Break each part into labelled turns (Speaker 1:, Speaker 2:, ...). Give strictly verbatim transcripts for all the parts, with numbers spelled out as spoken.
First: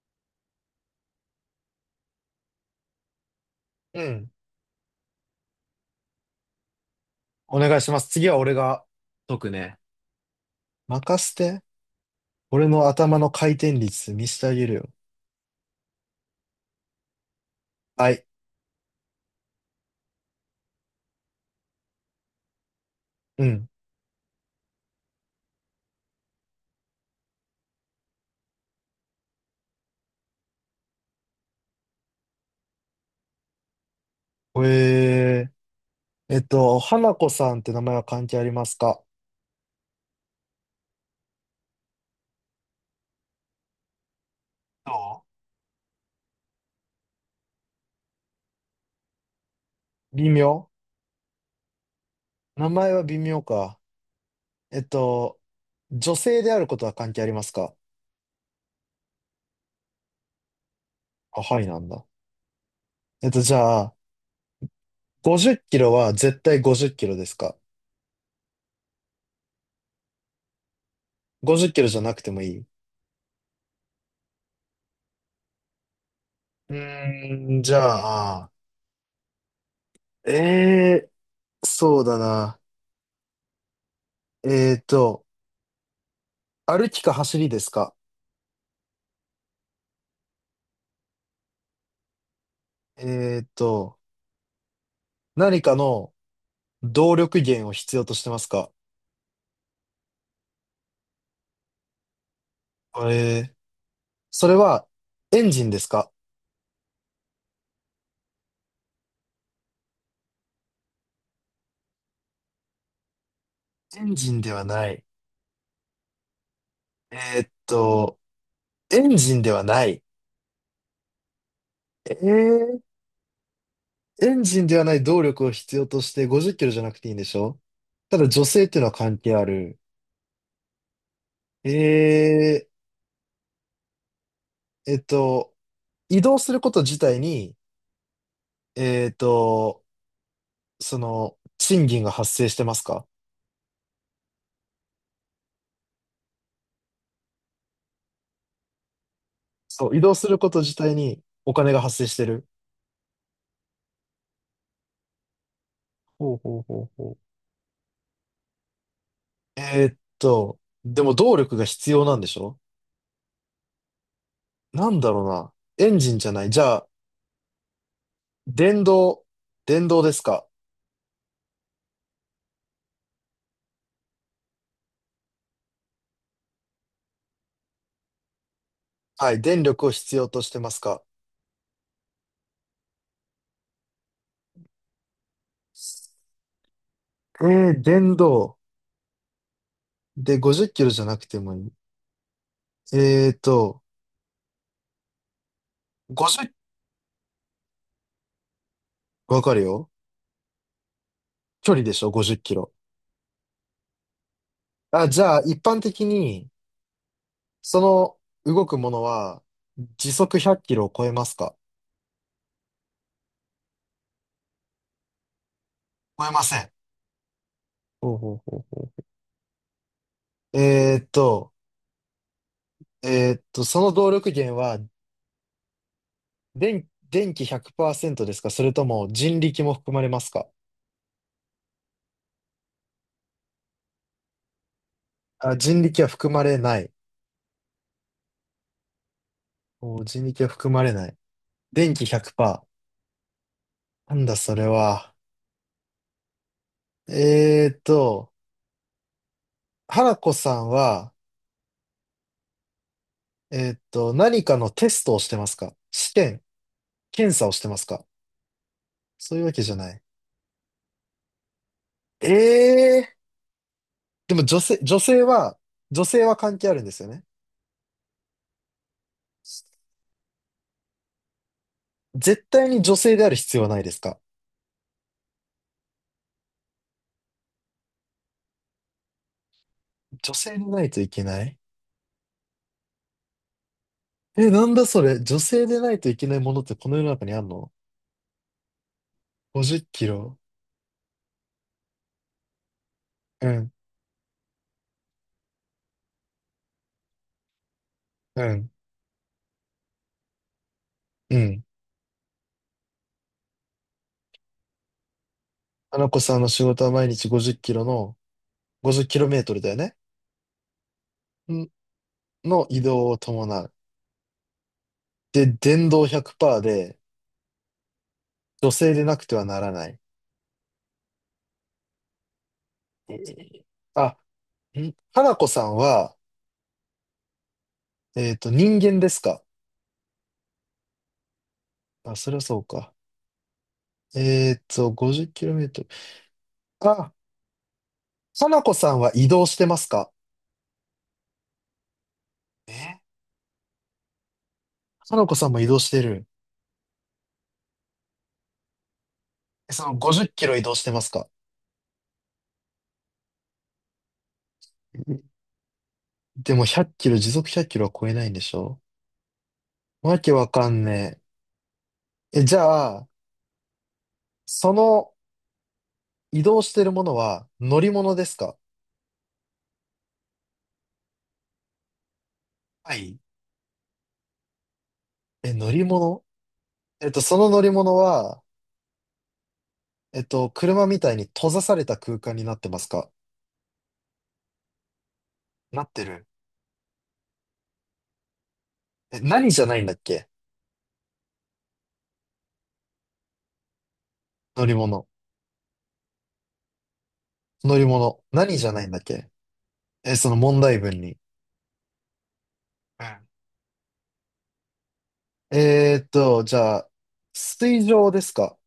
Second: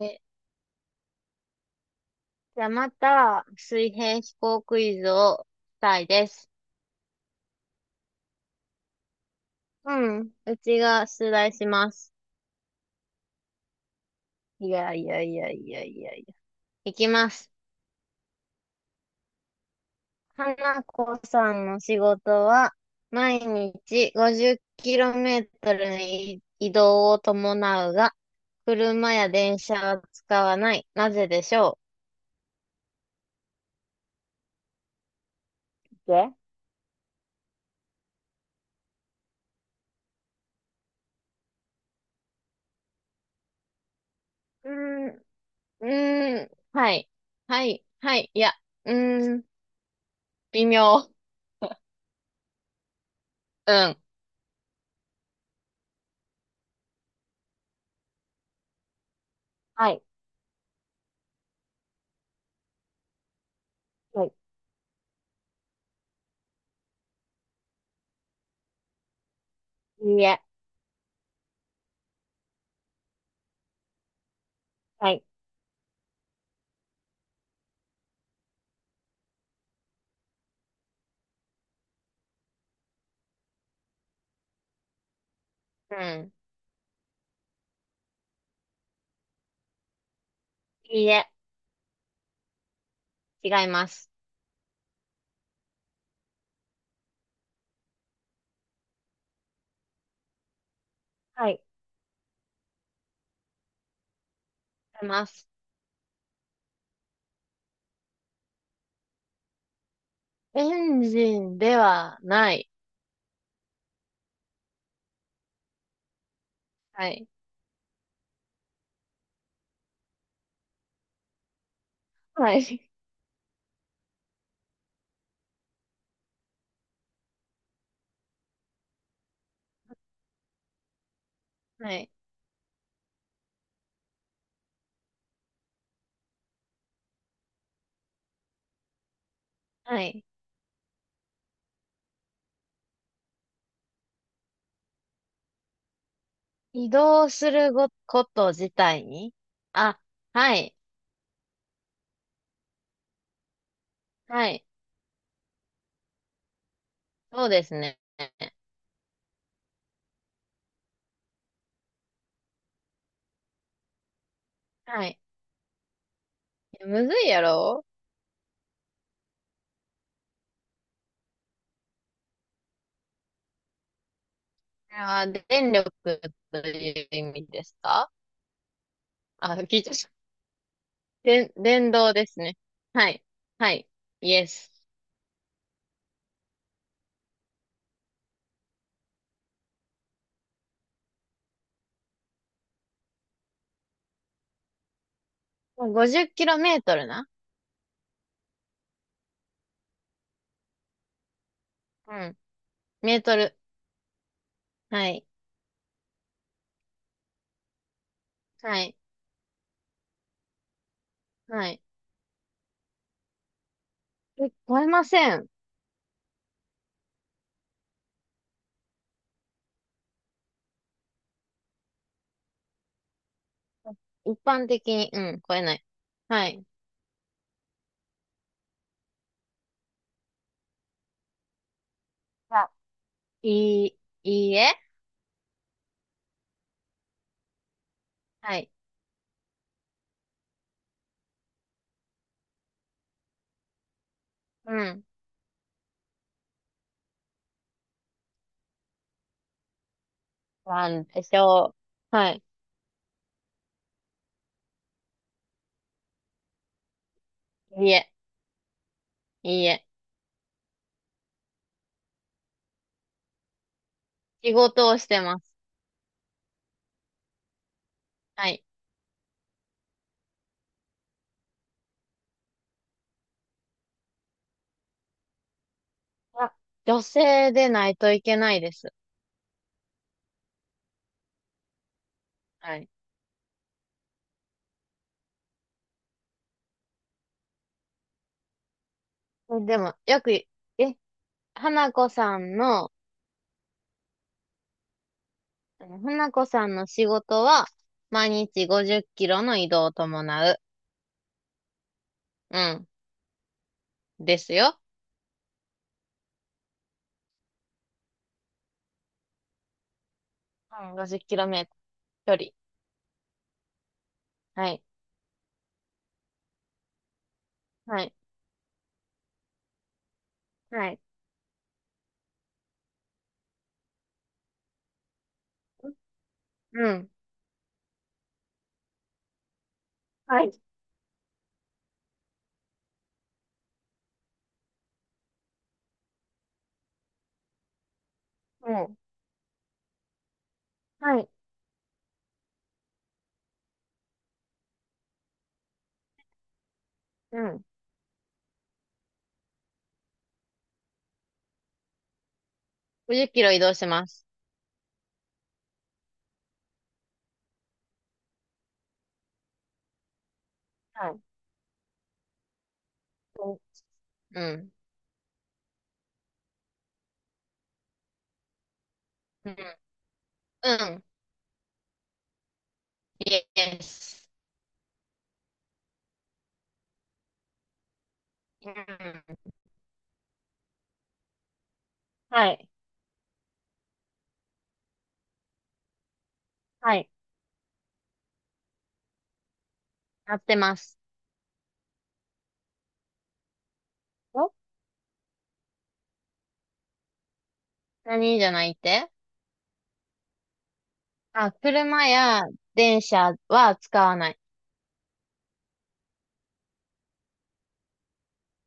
Speaker 1: え、じゃあまた、水
Speaker 2: う
Speaker 1: 平思
Speaker 2: ん。
Speaker 1: 考クイズをしたいです。
Speaker 2: お願いします。次は俺が解くね。
Speaker 1: うん。うちが
Speaker 2: 任
Speaker 1: 出
Speaker 2: せ
Speaker 1: 題
Speaker 2: て。
Speaker 1: します。
Speaker 2: 俺の頭の回転率見せてあげ
Speaker 1: い
Speaker 2: るよ。
Speaker 1: やいやいやいやいやいや。いきます。
Speaker 2: はい。
Speaker 1: 花子さんの仕事は、毎
Speaker 2: うん。
Speaker 1: 日 ごじっキロメートル の移移動を伴うが、車や電車は使わない。なぜでしょ
Speaker 2: え
Speaker 1: う？で
Speaker 2: ー、えっと、花子さんって名前は関係ありますか？
Speaker 1: う
Speaker 2: ど
Speaker 1: ーん、うーん、はい。はい、はい、いや、うーん、
Speaker 2: う。微
Speaker 1: 微
Speaker 2: 妙。
Speaker 1: 妙。
Speaker 2: 名前は微妙
Speaker 1: う
Speaker 2: か。
Speaker 1: ん。
Speaker 2: えっと、女性であることは関係ありますか？
Speaker 1: はい。
Speaker 2: あ、はいなんだ。えっと、じゃあ、
Speaker 1: はい、
Speaker 2: ごじゅっきろは絶対ごじゅっきろですか？
Speaker 1: いや、
Speaker 2: ごじゅう キロじゃなくてもいい。う
Speaker 1: はい。
Speaker 2: ーん、じゃあ、えーそうだな。えーと、
Speaker 1: うん。
Speaker 2: 歩きか走りですか？
Speaker 1: いいえ、
Speaker 2: えーっ
Speaker 1: 違いま
Speaker 2: と、
Speaker 1: す。
Speaker 2: 何かの動力源を必要としてますか？
Speaker 1: はい。
Speaker 2: えー、それは
Speaker 1: 違いま
Speaker 2: エ
Speaker 1: す。
Speaker 2: ンジンですか？
Speaker 1: エンジンではない。
Speaker 2: エンジンではない。
Speaker 1: はい。
Speaker 2: えーっと、エンジンではない。え
Speaker 1: は
Speaker 2: ー、
Speaker 1: い。
Speaker 2: エンジンではない動力を必要としてごじゅっきろじゃなくていいんでしょ？ただ女性っていうのは関係ある。
Speaker 1: はい。
Speaker 2: えー、えっと、移動すること自体に、えーっと、
Speaker 1: はい。
Speaker 2: その、賃金が発生してますか？
Speaker 1: 移動するご、こと自体に、
Speaker 2: そう、移
Speaker 1: あ、
Speaker 2: 動するこ
Speaker 1: は
Speaker 2: と自
Speaker 1: い。
Speaker 2: 体にお金が発生してる。
Speaker 1: はい。
Speaker 2: ほうほうほうほう。
Speaker 1: そうですね。
Speaker 2: えーっと、でも動力が必要なんでしょ？なん
Speaker 1: は
Speaker 2: だろ
Speaker 1: い。
Speaker 2: うな。エンジンじゃない。じゃ
Speaker 1: い
Speaker 2: あ、
Speaker 1: やむずいやろ。
Speaker 2: 電動、電動ですか？
Speaker 1: これは電力という意味ですか？
Speaker 2: はい、
Speaker 1: あ、
Speaker 2: 電
Speaker 1: 聞い
Speaker 2: 力
Speaker 1: ち
Speaker 2: を
Speaker 1: ゃった。
Speaker 2: 必要としてますか？
Speaker 1: 電、電動ですね。はい。はい。イエス。
Speaker 2: えー、電動。で、ごじゅっきろじゃなくてもいい。えーっと、
Speaker 1: 50キ
Speaker 2: ごじゅう、
Speaker 1: ロメートルな。
Speaker 2: わかるよ。距離でしょ？
Speaker 1: う
Speaker 2: ごじゅう
Speaker 1: ん。
Speaker 2: キロ。
Speaker 1: メートル。
Speaker 2: あ、
Speaker 1: は
Speaker 2: じ
Speaker 1: い。
Speaker 2: ゃあ、一般的に、その動く
Speaker 1: は
Speaker 2: も
Speaker 1: い。
Speaker 2: のは、時速ひゃっきろを超えますか？
Speaker 1: はい。え、超えません。
Speaker 2: 超えません。ほほほうううえーっと、えーっと、その動力
Speaker 1: 一
Speaker 2: 源
Speaker 1: 般
Speaker 2: は、
Speaker 1: 的に、うん、超えない。はい。じ
Speaker 2: 電、電気ひゃくパーセントですか、それとも人力も含まれますか？
Speaker 1: ゃあ、いい、いいえ。
Speaker 2: あ、人力は含まれない。
Speaker 1: はい。
Speaker 2: おー、人力は含まれない。電気ひゃくパーセント。なんだそれ
Speaker 1: うん。
Speaker 2: は。えーっと、原子さん
Speaker 1: なん
Speaker 2: は、
Speaker 1: でしょう。はい。
Speaker 2: えーっと、何かのテストをしてますか？試験、検査をしてま
Speaker 1: い
Speaker 2: す
Speaker 1: い
Speaker 2: か？
Speaker 1: え、
Speaker 2: そういうわけ
Speaker 1: いい
Speaker 2: じゃ
Speaker 1: え。
Speaker 2: ない。ええー、でも
Speaker 1: 仕
Speaker 2: 女性、
Speaker 1: 事
Speaker 2: 女
Speaker 1: をして
Speaker 2: 性
Speaker 1: ます。
Speaker 2: は、女性は関係あるんですよね。
Speaker 1: はい。
Speaker 2: 絶対に女性である必要はないですか？
Speaker 1: あ、女性でないといけないです。
Speaker 2: 女性でないといけない。
Speaker 1: はい。
Speaker 2: え、なんだそれ。女性でないといけないものってこの世の中にあんの？
Speaker 1: え、で
Speaker 2: ごじゅう
Speaker 1: も、
Speaker 2: キ
Speaker 1: よく、
Speaker 2: ロ。
Speaker 1: え、花子さんの、
Speaker 2: うん、
Speaker 1: あの花子さんの仕事は、毎
Speaker 2: う
Speaker 1: 日
Speaker 2: ん、
Speaker 1: ごじゅっキロの移動を伴う。
Speaker 2: うん。
Speaker 1: うん。ですよ。
Speaker 2: 花子さんの仕事は毎日ごじゅっきろの、ごじゅっきろメートルだよね。
Speaker 1: うん、ごじゅっキロメ
Speaker 2: ん
Speaker 1: ートル距
Speaker 2: の移動を伴う。
Speaker 1: 離。はい。
Speaker 2: で、電動ひゃくパーセントで
Speaker 1: はい。
Speaker 2: 女性でなくてはならない。
Speaker 1: はい。はい。
Speaker 2: えーあ、ん花子さんは、
Speaker 1: うん。
Speaker 2: えっと、人間ですか？
Speaker 1: はい。
Speaker 2: あ、それはそうか。えっと、ごじゅっきろメートル。あ、花
Speaker 1: う
Speaker 2: 子さ
Speaker 1: ん、
Speaker 2: んは移動してますか？
Speaker 1: はい。
Speaker 2: え、花子さんも移動してる。
Speaker 1: う、ん。
Speaker 2: え、そのごじゅっきろ移動してますか？
Speaker 1: ごじゅっキロ移動します。
Speaker 2: でもひゃっきろ、時速ひゃっきろは超えないんでしょ？わけわかん
Speaker 1: はい。
Speaker 2: ね。え、え、じゃあ、
Speaker 1: う
Speaker 2: そ
Speaker 1: ん
Speaker 2: の移動してるものは乗り物ですか？
Speaker 1: うん。うん。うん。
Speaker 2: はい。
Speaker 1: イエス。
Speaker 2: え、乗り物。えっと、その乗り物は、
Speaker 1: うん。
Speaker 2: えっと、車みたいに閉ざされた空間に
Speaker 1: は
Speaker 2: なって
Speaker 1: い。
Speaker 2: ますか？なってる。
Speaker 1: はい。
Speaker 2: え、何じゃないんだっけ。
Speaker 1: 合ってます。お
Speaker 2: 乗り物。乗り物。
Speaker 1: 何じゃ
Speaker 2: 何じ
Speaker 1: な
Speaker 2: ゃ
Speaker 1: いっ
Speaker 2: ないんだっ
Speaker 1: て？
Speaker 2: け。え、その問題文に。
Speaker 1: あ、車や電
Speaker 2: うん。
Speaker 1: 車は使わない。
Speaker 2: えーっと、じゃあ、水上ですか？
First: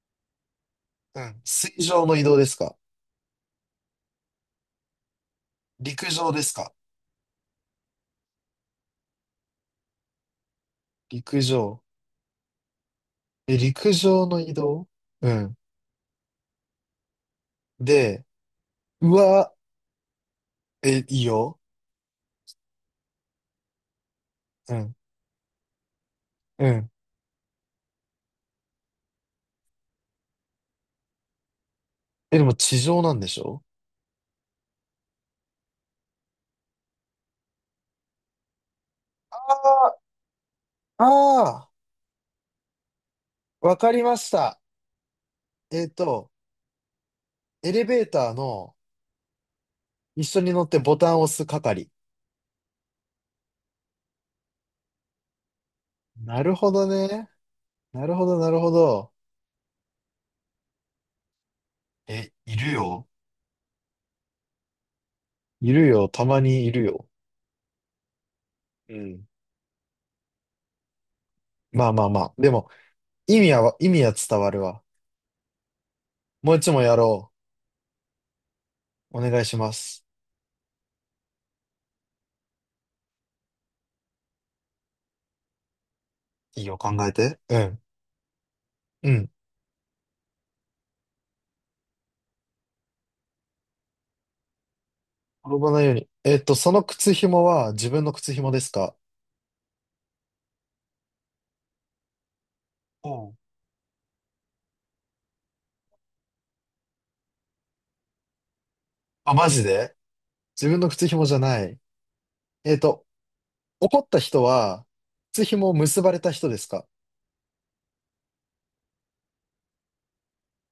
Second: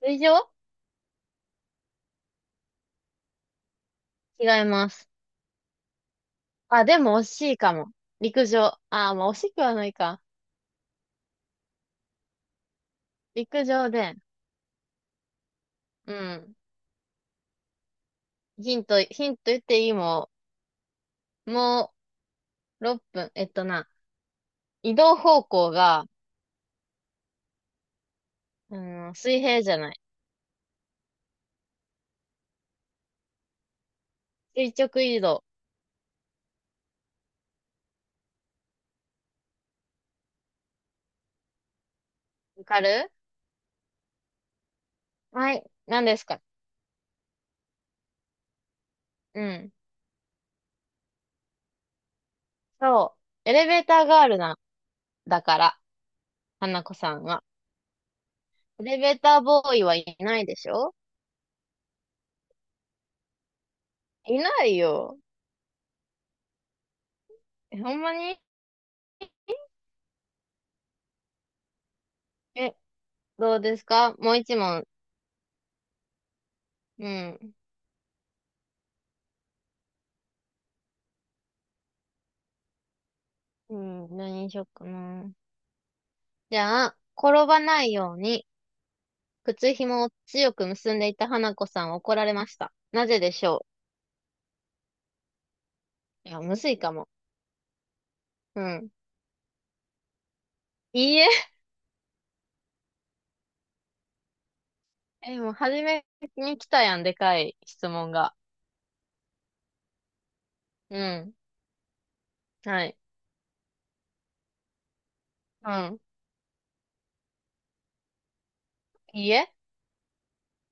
Speaker 1: 水上？
Speaker 2: うん。水上の移動ですか？
Speaker 1: 違います。
Speaker 2: 陸上ですか？
Speaker 1: あ、でも惜しいかも。陸上。あ、まあ惜しくはないか。
Speaker 2: 陸上。え、
Speaker 1: 陸上
Speaker 2: 陸
Speaker 1: で、
Speaker 2: 上の移動。うん。
Speaker 1: うん。
Speaker 2: で、
Speaker 1: ヒント、
Speaker 2: う
Speaker 1: ヒント
Speaker 2: わ、
Speaker 1: 言っていいも
Speaker 2: え、いい
Speaker 1: ん。
Speaker 2: よ。
Speaker 1: もうろっぷん。えっとな、
Speaker 2: うん。
Speaker 1: 移動方向が、
Speaker 2: うん。
Speaker 1: うん、水平じゃない。
Speaker 2: え、でも地上なんでしょ？
Speaker 1: 垂直移動。
Speaker 2: ああ、ああ
Speaker 1: わかる？
Speaker 2: ー、わかりました。
Speaker 1: はい。
Speaker 2: えっ
Speaker 1: 何です
Speaker 2: と、
Speaker 1: か？
Speaker 2: エレベーターの
Speaker 1: うん。
Speaker 2: 一緒に乗ってボタンを押す係。
Speaker 1: そう。エレベーターガールな、だから、
Speaker 2: なるほ
Speaker 1: 花
Speaker 2: ど
Speaker 1: 子さん
Speaker 2: ね。
Speaker 1: は。
Speaker 2: なるほど、なるほ
Speaker 1: エレ
Speaker 2: ど。
Speaker 1: ベーターボーイはいないでしょ？
Speaker 2: え、いるよ。
Speaker 1: いないよ。
Speaker 2: いるよ。たまにいるよ。
Speaker 1: え、ほんまに？
Speaker 2: うん。まあまあまあ。でも、
Speaker 1: え、
Speaker 2: 意味
Speaker 1: どう
Speaker 2: は、
Speaker 1: です
Speaker 2: 意味は
Speaker 1: か、もう
Speaker 2: 伝わ
Speaker 1: 一
Speaker 2: るわ。
Speaker 1: 問？
Speaker 2: もう一問や
Speaker 1: う
Speaker 2: ろ
Speaker 1: ん。
Speaker 2: う。お願いします。
Speaker 1: うん、何にしよっかな。じ
Speaker 2: いいよ、
Speaker 1: ゃ
Speaker 2: 考
Speaker 1: あ、
Speaker 2: えて。
Speaker 1: 転
Speaker 2: う
Speaker 1: ば
Speaker 2: ん。
Speaker 1: ないように、
Speaker 2: うん。
Speaker 1: 靴紐を強く結んでいた花子さんは怒られました。なぜでしょ
Speaker 2: 転ばないように。
Speaker 1: う？い
Speaker 2: えっ
Speaker 1: や、
Speaker 2: と、
Speaker 1: むず
Speaker 2: そ
Speaker 1: い
Speaker 2: の
Speaker 1: かも。
Speaker 2: 靴紐は自分の靴紐で
Speaker 1: う
Speaker 2: す
Speaker 1: ん。
Speaker 2: か？
Speaker 1: いいえ。
Speaker 2: おう。
Speaker 1: え、もう初めに来たやん、でかい質問が。
Speaker 2: あ、マジで。自分の
Speaker 1: う
Speaker 2: 靴紐
Speaker 1: ん。
Speaker 2: じゃない。えっ
Speaker 1: はい。
Speaker 2: と、怒った人は、靴紐
Speaker 1: う
Speaker 2: を
Speaker 1: ん。
Speaker 2: 結ばれた人ですか？
Speaker 1: いいえ。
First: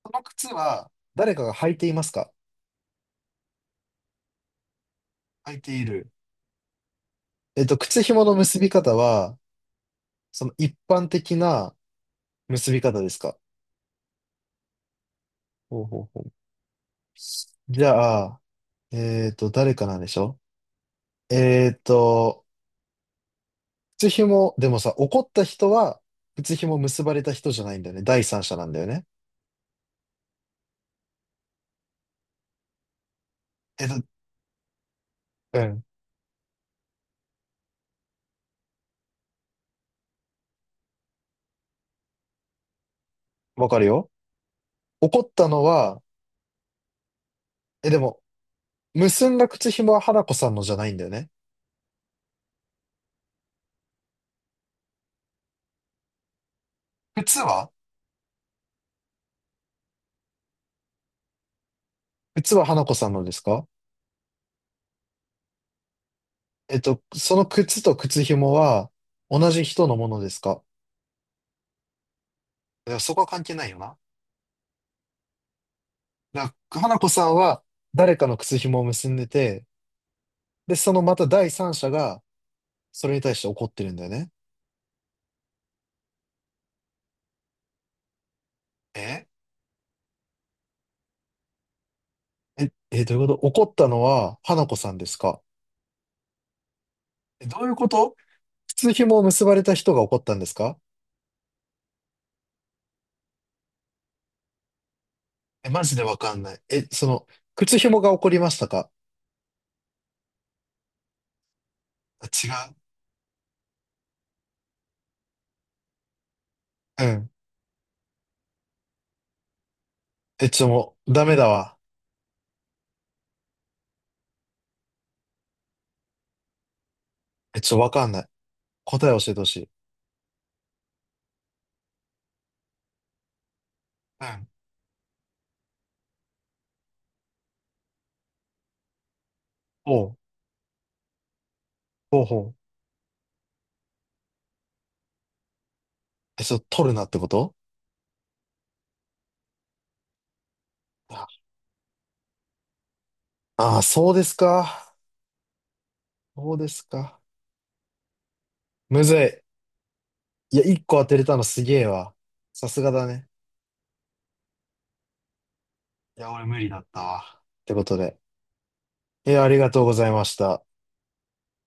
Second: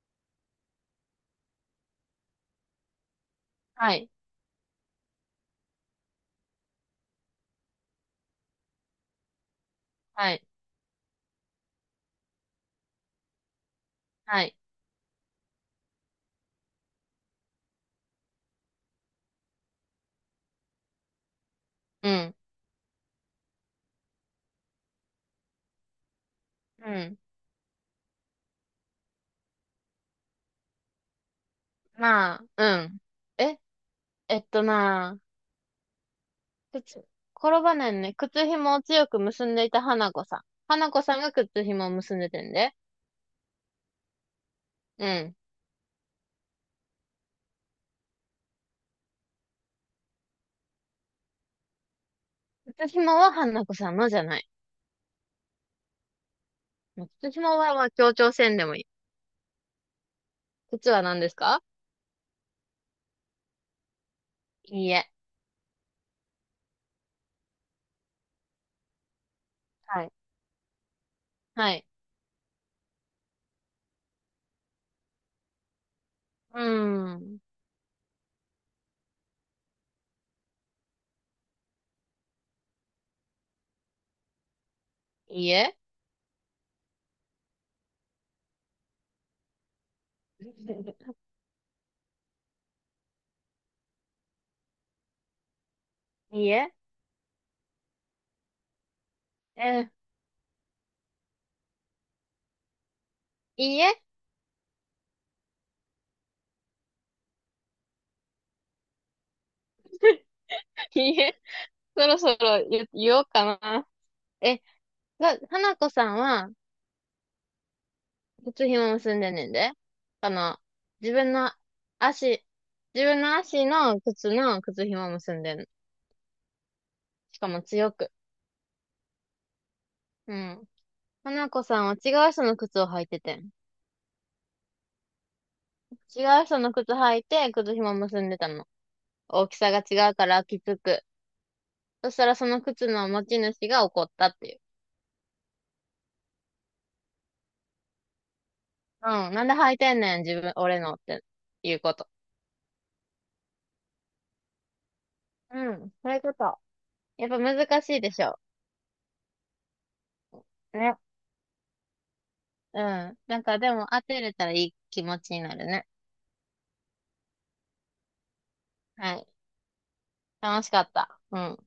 Speaker 2: その靴は、誰かが履いていますか？
Speaker 1: はい。
Speaker 2: 履いている。えっと、靴紐の結び方は、
Speaker 1: はい。
Speaker 2: その一般的な結び方ですか？
Speaker 1: はい。
Speaker 2: ほうほうほう。じゃあ、えっと、誰かなんでしょ？えっ
Speaker 1: うん。
Speaker 2: と、靴紐、でもさ、怒った人は、靴紐
Speaker 1: う
Speaker 2: 結ば
Speaker 1: ん。
Speaker 2: れた人じゃないんだよね。第三者なんだよね。
Speaker 1: まあ、うん。え、
Speaker 2: え、だ、
Speaker 1: えっとな、
Speaker 2: うん。
Speaker 1: 靴、転ばないね。靴紐を強く結んでいた花子さん。花子さんが靴紐を結んでてんで。
Speaker 2: わかるよ。
Speaker 1: う
Speaker 2: 怒っ
Speaker 1: ん。
Speaker 2: たのは、え、でも、結んだ靴紐は花子さんのじゃないんだよね。
Speaker 1: 靴紐は花子さんのじゃない。靴
Speaker 2: 靴
Speaker 1: 紐
Speaker 2: は
Speaker 1: は、まあ、協調せんでもいい。靴は何ですか？
Speaker 2: 靴は花子さんのですか？
Speaker 1: いいえ。
Speaker 2: えっと、その靴と靴紐は、同じ人の
Speaker 1: は
Speaker 2: も
Speaker 1: い。
Speaker 2: のですか？
Speaker 1: はい。
Speaker 2: いや、そこは関係ないよな。だか
Speaker 1: う
Speaker 2: ら、花子
Speaker 1: ー
Speaker 2: さん
Speaker 1: ん。
Speaker 2: は、誰かの靴紐を結んでて、で、そのまた第三者が、それに対して怒ってるんだよね。
Speaker 1: いいえ。
Speaker 2: ええ、え、どういうこと。怒ったのは、花子さんですか？
Speaker 1: いいえ
Speaker 2: え、どういうこと。靴紐を結ば
Speaker 1: え
Speaker 2: れた
Speaker 1: ー、
Speaker 2: 人が怒ったんですか？
Speaker 1: いいえ。
Speaker 2: え、マジでわかんない。え、その、靴紐が怒りましたか？
Speaker 1: いいえ。そろ
Speaker 2: あ、
Speaker 1: そ
Speaker 2: 違
Speaker 1: ろ
Speaker 2: う。
Speaker 1: 言、言おうかな。え、が、花子さんは、
Speaker 2: うん。
Speaker 1: 靴紐結んでんねんで。あ
Speaker 2: え、
Speaker 1: の、
Speaker 2: ちょ、もう、
Speaker 1: 自
Speaker 2: ダ
Speaker 1: 分
Speaker 2: メだ
Speaker 1: の
Speaker 2: わ。
Speaker 1: 足、自分の足の靴の靴紐結んでんの。しか
Speaker 2: え、
Speaker 1: も
Speaker 2: ちょ、わ
Speaker 1: 強
Speaker 2: か
Speaker 1: く。
Speaker 2: んない。答え教えてほしい。
Speaker 1: うん。花子さんは違う人の靴を履いててん。
Speaker 2: うん。
Speaker 1: 違う人の靴履いて、靴紐結んでたの。大きさが
Speaker 2: お
Speaker 1: 違う
Speaker 2: う、
Speaker 1: からきつく。そし
Speaker 2: ほう
Speaker 1: たら
Speaker 2: ほ
Speaker 1: その
Speaker 2: う。
Speaker 1: 靴の持ち主が怒ったっていう。
Speaker 2: え、ちょ、取るなってこと？
Speaker 1: うん。なんで履いてんねん、自分、俺のっていうこと。
Speaker 2: ああー、そうですか。
Speaker 1: うん。そういうこ
Speaker 2: そう
Speaker 1: と。
Speaker 2: ですか。
Speaker 1: やっぱ難しいでしょ？
Speaker 2: むずい。いや、一
Speaker 1: ね。
Speaker 2: 個当てれたのすげえわ。さす
Speaker 1: う
Speaker 2: がだ
Speaker 1: ん。
Speaker 2: ね。
Speaker 1: なんかでも当てれたらいい気持ちになるね。
Speaker 2: いや、俺無理だったわ。ってことで。
Speaker 1: はい。
Speaker 2: え、ありがとうございまし
Speaker 1: 楽
Speaker 2: た。
Speaker 1: しかった。うん。